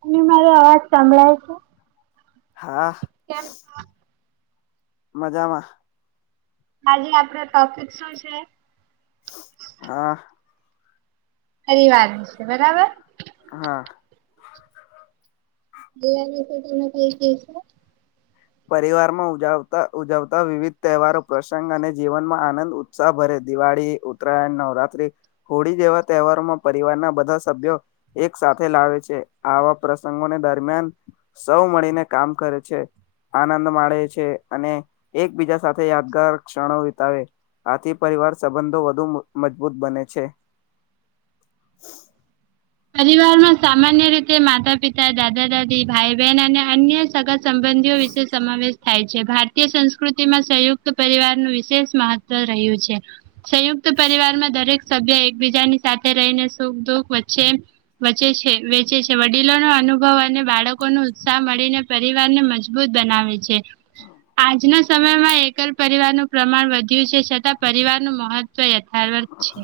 તમને મારો અવાજ સાંભળાય છે. હા મજામાં. આજે આપડે ટોપિક શું છે? હા. ફરીવાર છે બરાબર. હા. પરિવાર વિશે તમે કઈ કેહસો. પરિવાર માં ઉજવતા ઉજવતા વિવિધ તહેવારો, પ્રસંગ અને જીવનમાં આનંદ સાભરે દિવાળી, ઉત્તરાયણ, નવરાત્રી હોળી જેવા તહેવારોમાં પરિવારના બધા સભ્યો એક સાથે લાવે છે આવા પ્રસંગોને દરમિયાન સૌ મળીને કામ કરે છે. આનંદ માળે છે અને એકબીજા સાથે યાદગાર ક્ષણો વિતાવે આથી પરિવાર સંબંધો વધુ મજબૂત બને છે. [inaudible] પરિવાર માં સામાન્ય રીતે માતા પિતા દાદા દાદી ભાઈ બહેન અને અન્ય સગા સંબંધીઓ વિશે સમાવેશ થાય છે ભારતીય સંસ્કૃતિમાં સંયુક્ત પરિવારનું વિશેષ મહત્વ રહ્યું છે. સંયુક્ત પરિવારમાં દરેક સભ્ય એકબીજાની સાથે રહીને સુખ દુઃખ વચ્ચે વચે છે વેચે છે વડીલો નો અનુભવ અને બાળકો નું ઉત્સાહ મળીને પરિવાર ને મજ જબૂત બનાવે છે આજના સમયમાં એકલ પરિવારનું પ્રમાણ વધ્યું છે. છતાં પરિવાર નું મહત્વ યથાવત છે.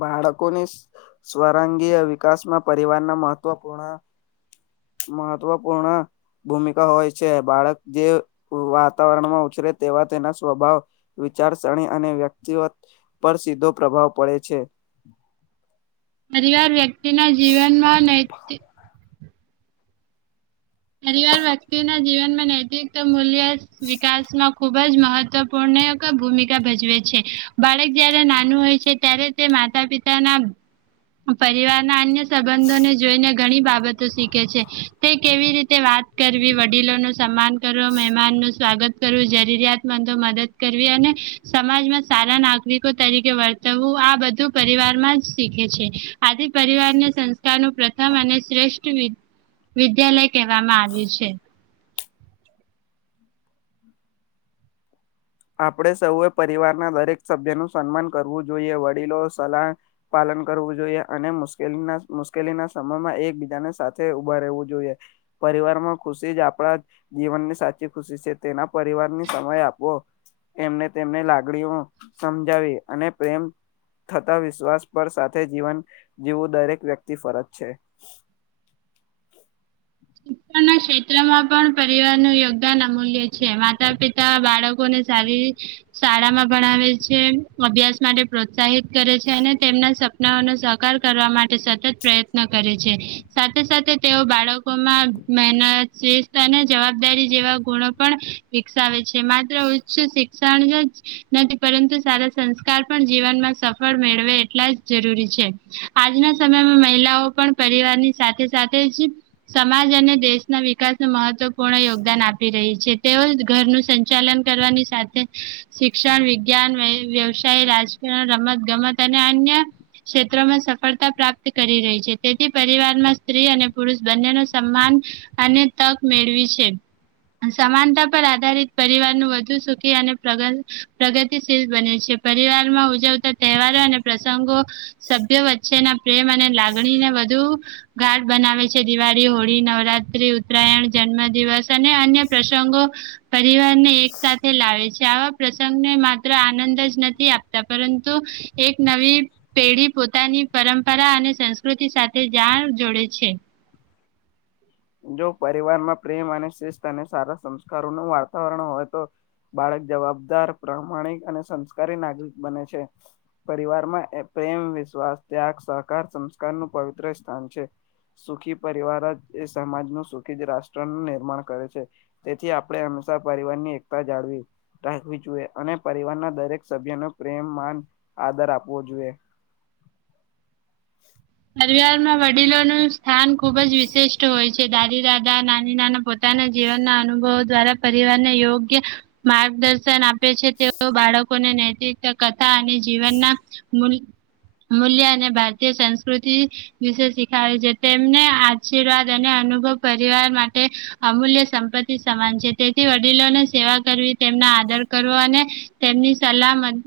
બાળકોની સ્વરંગીય વિકાસમાં પરિવારના મહત્વપૂર્ણ મહત્ત્વપૂર્ણ ભૂમિકા હોય છે. બાળક જે વાતાવરણમાં ઉછરે તેવા તેના સ્વભાવ વિચારસરણી અને વ્યક્તિત્વ પર સીધો પ્રભાવ પડે છે. પરિવાર વ્યક્તિ ના જીવનમાં નૈતિક પરિવાર વ્યક્તિના જીવનમાં નૈતિક મૂલ્ય વિકાસમાં ખૂબ જ મહત્વપૂર્ણ ભૂમિકા ભજવે છે. બાળક જય્યારે નાનું હોય છે ત્યારે તે માતા પિતાના પરિવારના અન્ય સંબંધોને જોઈને ઘણી બાબત શીખે છે તે કેવી રી તે વાત કરવી, વડીલો નું સન્માન કરવુ, મહેમાન નું સ્વાગત કરવું, જરૂરિયાતમંદો મદદ કરવી અને સમાજમાં સારા નાગરિકો તરીકે વર્તવવું આ બધું પરિવારમાં જ શીખે છે. આથી પરિવારને સંસ્કારનું પ્રથમ અને શ્રેષ્ઠ વિદ્યાલય કહેવામાં આવ્યું છે. આપડે સૌએ પરિવારના દરેક સભ્ય નું સન્માન કરવું જોઈએ વડીલો સલાહ પાલન કરવું જોઈએ અને મુશ્કેલી મુશ્કેલીના સમયમાં એકબીજાને સાથે ઉભા રહેવું જોઈએ. પરિવાર માં ખુશી જ આપડા જીવનની સાચી ખુશી છે. તેના પરિવારને સમય આપવો એમને તેમને લાગણીઓ સમજાવી અને પ્રેમ થતા વિશ્વાસ પર સાથે જીવન જીવું દરેક વ્યક્તિ ફરજ છે. [unintelligible] ક્ષેત્રમાં પણ પરિવાર નું યોગદાન અમૂલ્ય છે. માતા પિતા બાળકો ને સારી શાળામાં ભણાવે છે. અભ્યાસ માટે પ્રોત્સાહિત કરે છે અને તેમના સપનાઓને સાકાર કરવા માટે સતત પ્રયત્ન કરે છે સાથે સાથે તેઓ બાળકોમાં મહેનત શિસ્ત અને જવાબદારી જેવા ગુણો પણ વિકસાવે છે માત્ર ઉચ્ચ શી શણનું જ નથી પરંતુ સારા સંસ્કાર પણ જીવનમાં સફળ મેળવે એટલા જ જરૂરી છે. આજના સમયમાં મહિલાઓ પણ પરિવારની સાથે સાથે જ સમાજ અને દેશના વિકાસનું મહત્વપૂર્ણ યોગદાન આ પી રહી છે. તેઓ ઘરનું સંચાલન કરવાની સાથે શિક્ષણ, વિજ્ઞાન, વ્યવસાય, રાજકારણ, રમત ગમત અને અન્ય ક્ષેત્રોમાં સફળતા પ્રાપ્ત કરી રહી છે. તેથી પરિવારમાં સ્ત્રી અને પુરુષ બંને નું સન્માન અને તક મેળવી છે. સમાનતા પર આધારિત પરિવાર નુ વધુ સુખી અને પ્રગ તી શીલ બને છે. પરિવાર માં ઉજવતા તહેવારો અને પ્રસંગો સભ્યો વચ્ચેના પ્રેમ અને લાગણીને વધુ ગાઢ બનાવે છે. દિવાળી, હોળી, નવરા ત્રી ઉત્તરાયણ, જન્મ દિવસ અને અન્ય પ્રસંગો પરિવારને એક સાથે લાવે છે. આવા પ્રસંગને માત્ર આનંદ જ નથી આપતા પરંતુ એક નવી પેઢી પોતાની પરંપરા અને સંસ્કૃતિ સાથે જાળ જોડે છે. જો પરિવારમાં પ્રેમ અને શિસ્ત અને સારા સંસ્કારોનું વાતાવરણ હોય તો બાળક જવાબદાર, પ્રમાણિક અને સંસ્કારી નાગરિક બને છે. પરિવારમાં પ્રેમ, વિશ્વાસ, ત્યાગ, સહકાર, સંસ્કારનું પવિત્ર સ્થાન છે. સુખી પરિવાર જ એ સમાજનું સુખી રાષ્ટ્ર નિર્માણ કરે છે. તેથી આપણે હંમેશા પરિવારની એકતા જાળવી રાખવી જોઈએ અને પરિવારના દરેક સભ્યને પ્રેમ, માન આદર આપવો જોઈએ. પરિવારમાં વડીલોનું સ્થાન ખુબ જ વિશિષ્ટ હોય છે. દાદી-દાદા, નાની-નાના પોતા ના જીવનના અનુભવો દ્વારા પરિવારને યોગ્ય માર્ગદર્શન આપે છે. તેઓ બાળકોને નૈતિક કથા અને જીવનના મૂલ્ મૂલ્ય અને ભારતીય સંસ્કૃતિ વિશે શીખવાડ્યું છે તેમને આશીર્વાદ અને અનુભવ પરિવાર માટે. અમૂલ્ય સંપત્તિ સમાન છે તેથી વડીલોને સેવા કરવી તેમના આદર કરવો અને તેમની સલામત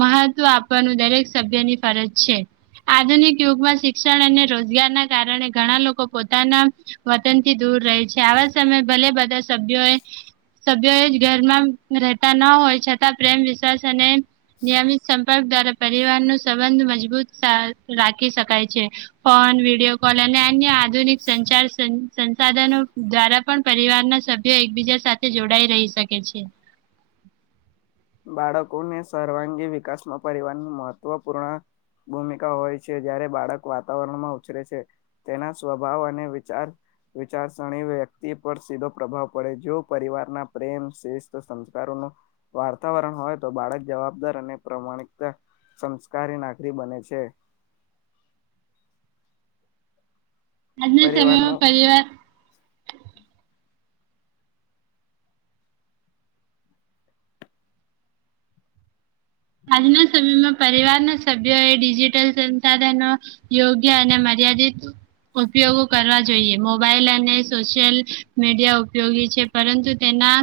મહત્વ આપવાનું દરેક સભ્યની ફરજ છે આધુનિક યુગમાં શિક્ષણ અને રોજગાર ના કારણે ઘણા લોકો પોતાના વતનથી દૂર રહે છે આવા સમયે ભલે બધા સભ્યોએ સભ્યો એ જ ઘરમાં રહેતા ન હોય છતાં પ્રેમ વિશ્વાસ અને નિયમિત સંપર્ક દ્વારા પરિવાર ન સંબંધ મજબૂત રાખ ખી શકાય છે ફોન વિડીયો લ અને અન્ય આધુનિક સંચાર સંસાધનો દ્વારા પણ પરિવાર ના સભ્યો એકબીજા સાથે જોડાઈ રહી શકે છે. બાળકોને સર્વાંગી વિકાસમાં પરિવારની મહત્વપૂર્ણ ભૂમિકા હોય છે જયારે બાળક વાતાવરણમાં ઉછરે છે તેના સ્વભાવ અને વિચાર વિચારસરણી વ્યક્તિ પર સીધો પ્રભાવ પડે જો પરિવારના પ્રેમ શિસ્ત સંસ્કારોનો વાર વાતાવરણ હોય તો બાળક જવાબદાર અને પ્રમાણિકતા સંસ્કારી નાગરી બને છે. આજના સમયમાં પરિવારનું પહેલીવાર હાલના સમયમાં પરિવારના સભ્યો એ ડિજિટલ સંસાધનો યોગ્ય અને મર્યાદિત ઉપયોગો કરવા જોઈએ મોબાઈલ અને સોશિયલ મીડિયા ઉપયોગી છે. પરંતુ તેના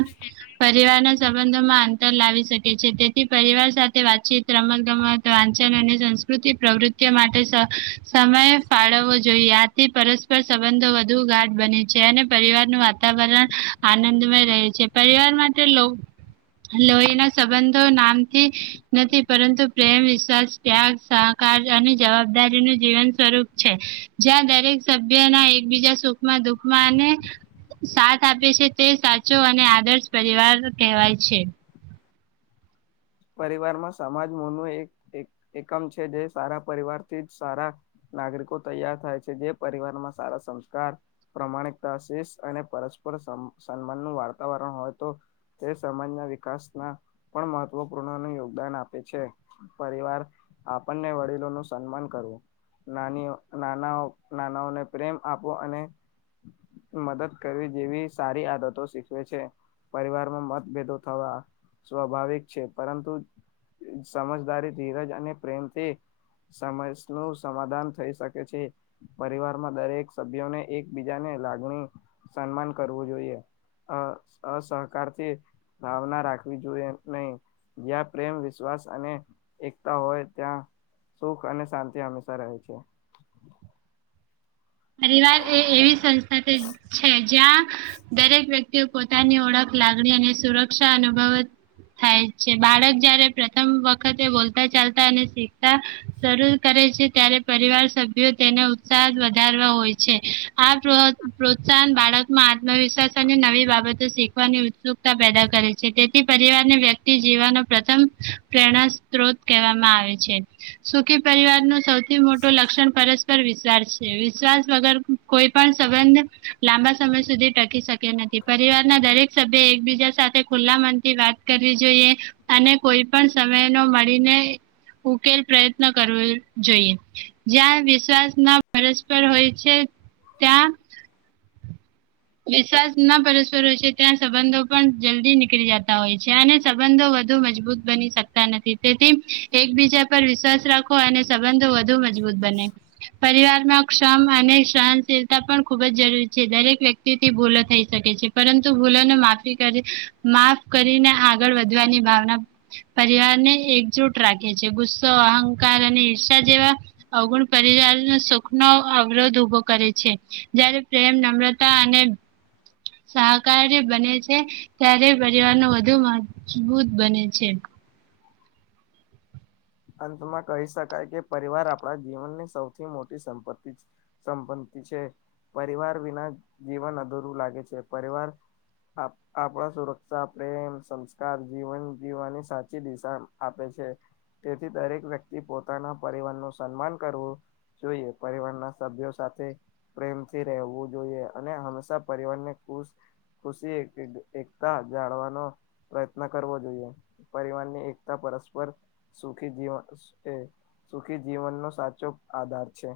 પરિવારના સંબંધોમાં અંતર લાવી શકે છે તેથી પરિવાર સાથે વાતચીત રમતગમત વાંચન અને સંસ્કૃતિ પ્રવૃત્તિઓ માટે સમય ફાળવવો જોઈએ આથી પરસ્પર સંબંધો વધુ ગાઢ બની છે અને પરિવાર ન વાતાવરણ આનંદમય રહે છે પરિવાર માટે લો લોહીના સંબંધો નામથી નથી પર પરંતુ પ્રેમ વિશ્વાસ ત્યાગ સહકાર અને જવાબદારી નું જીવન સ્વરૂપ છે. જ્યાં દરેક સભ્યના એકબીજા સુખમાં દુખમાં અને સાથ આપે છે તે સાચો અને આદર્શ પરિવાર કહેવાય છે. પરિવારમાં સમાજ મો ન એક એકમ છે જે સારા પરિવારથી જ સારા નાગરિકો તૈયાર થાય છે જે પરિવારમાં સારા સંસ્કાર પ્રમાણિકતા શષ અને પરસ્પર સન્માનનું વાતાવરણ હોય તો તે સમાજના વિકાસના પણ મહત્વ મહપૂર્ણ નું યોગદાન આપે છે પરિવાર આપણને વડીલો નું સન્માન કરવું નાની નાના નાનાઓને પ્રેમ આપો અને મદદ કરવી જેવી સારી આદતો શીખવે છે. પરિવારમાં મતભેદો થવા સ્વાભાવિક છે પરંતુ સમજદારી ધીરજ અને પ્રેમથી સમસ નું સમાધાન થઈ શકે છે. પરિવારમાં દરેક સભ્યોને એકબીજાને લાગણી સન્માન કરવું જોઈએ. અ અસહકારથી ભાવના રાખવી જોઈએ નહી. જ્યાં પ્રેમ વિશ્વાસ અને એકતા હોય ત્યાં સુખ અને શાંતિ હંમેશા રહે છે. પરિવાર એ એવી સંસ્થા છે જ્યાં દરેક વ્યક્તિ તે પોતાની ઓળખ લાગણી અને સુરક્ષા અનુભવ થાય છે બાળક જયારે પ્રથમ વખતે બોલતા ચાલતા અને શીખતા શરૂ કરે છે ત્યારે પરિવાર સભ્યો તેને ઉત્સાહ વધારે વધારવા હોય છે આ પ્રોત્સાહન બાળકમાં આત્મવિશ્વાસ અને નવી બાબત શીખવાની ઉત્સુકતા પેદા કરે છે તેથી પરિવારને વ્યક્તિ જીવવાનો પ્રથમ પેરણા સ્ત્રોત કહેવામાં આવે છે સુખી પરિવાર નું સૌથી મોટું લક્ષણ પરસ્પર વિશ્વાર છે વિશ્વાસ વગર કોઈ પણ સંબંધ લાંબા સમય સુધી ટકી શક્યો નથી. પરિવાર ના દરેક સભ્ય એકબીજા સાથે ખુલ્લા મન થી વાત કરવી જોઈએ. અને કોઈ પણ સમય નો મળીને. ઉકેલ પ્રયત્ન કરવો જોઈએ જ્યાં વિશ્વાસ ના પરસ્પર હોય છે ત્યાં વિશ્વાસ ના પરસ્પર હોય છે ત્યાં સંબંધો પણ જલ્દી નીકળી જતા હોય છે અને સંબંધો વધુ મજબૂત બની શકતા નથી તેથી એકબીજા પર વિશ્વાસ રાખો અને સંબંધો વધુ મજા મજબૂત પરિવારમાં ક્ષમ અને સનશીલતા પણ ખૂબ જ જરૂરી છે દરેક વ્યક્તિ થી ભૂલો થઈ શકે છે પરંતુ ભૂલો માફ કરીને આ આગળ વધવાની ભાવના પરિવારને એકજુટ રાખે છે ગુસ્સો અહંકાર અને ઈર્ષા જેવા અવગુણ પરિવાર સુખ નુ અવરોધ ઉભો કરે છે જય્યારે પ્રેમ નમ્ર તા અને સહકારી બને છે ત્યારે પરિવાર વધુ મજબૂત બને છે. અંતમાં કહી શકાય કે પરિવાર આપણા જીવનની સૌથી મોટી સંપત્તિ છે. સંપત્તિ છે પરિવાર વિના જીવન અધૂરું લાગે છે પરિવાર આપ આપણા સુરક્ષા પ્રેમ સંસ્કાર જીવન જીવવાની સાચી દિશા આપે છે. તેથી દરેક વ્યક્તિ પોતાના પરિવાર નું સન્માન કરવું જોઈએ પરિવારના સભ્યો સાથે પ્રેમથી રહેવું જોઈએ અને હંમેશા પરિવાર ને ખુશ ખુશી એ એકતા જાણવાનો પ્રયત્ન કરવો જોઈએ પરિવારની એકતા પરસ્પર સુખી જીવન એ સુખી જીવનનો સાચો આધાર છે.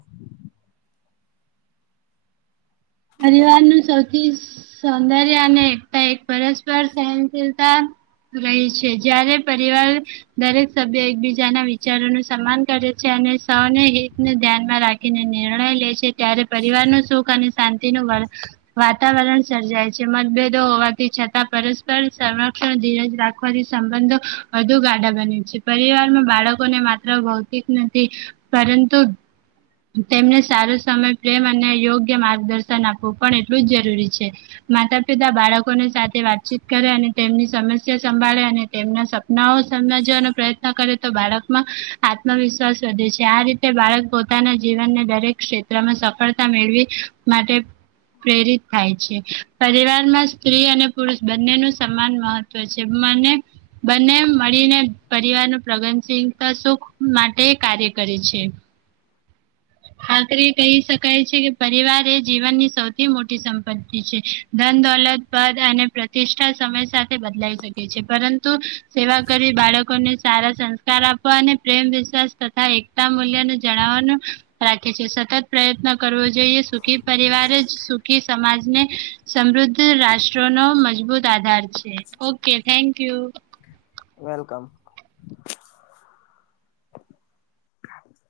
પરિવાર નું સૌથી સૌંદર્ય અને એકતા એક પરસ્પર સહનશીલતા રહી છે જય્યારે પરિવાર દરેક સભ્ય એકબીજાના વિચારો નું સન્માન કરે છે અને સૌને હિતને ધ્યાનમાં રાખીને નિર્ણય લે છે ત્યારે પરિવાર નું સુખ અને શાંતિનું વાતાવરણ સર્જાય છે મતભેદો હોવાથી છતાં પર સંરક્ષણ ધીરજ રાખવાથી સંબંધો વધુ ગાઢા બને છે. પરિવારમાં બાળકોને માત્ર ભૌતિક નથી પરંતુ તેમને સારો સમય પ્રેમ અને યોગ્ય માર્ગદર્શન આપવું પણ એટલું જ જરૂરી છે. માતા પિતા બાળકોની સાથે વાતચીત કરે અને તેમની સમસ્યા સંભાળે અને તેમના સભ્યો નવ સમજવાનો પ્રયત્ન કરે તો બાળકમાં આત્મવિશ્વાસ વધે છે આ રીતે બાળક પો પોતાના જીવનને દરેક ક્ષેત્રમાં સફળતા મેળવી માટે પ્રેરિત થાય છે પરિવાર માં સ્ત્રી અને પુરુષ બંને નુ સન્માન મહત્વ હોય છે મને બંને મળીને પરિવાર નું પ્રગનશીલતા સુખ માટે કાર્ય કરે છે. આતરી એ કહી શકાય છે કે પરિવાર એ જીવનની સૌથી મોટી સંપત્તિ છે. ધન દોલત પદ અને પ્રતિષ્ઠા સમય સાથે બદલાઈ શકે છે પરંતુ સેવા કરી બાળકોને સારા સંસ્કાર આપવા અને પ્રેમ વિશ્વાસ તથા એ તા મૂલ્ય નું જણાવવાનું રાખે છે સતત પ્રયત્ન કરવો જોઈએ સુખી પરિવાર જ સુખી સમાજને. સમૃદ્ધ રાષ્ટ્રો નો મજબૂત આધાર છે ઓકે થેન્કયુ. વેલકમ.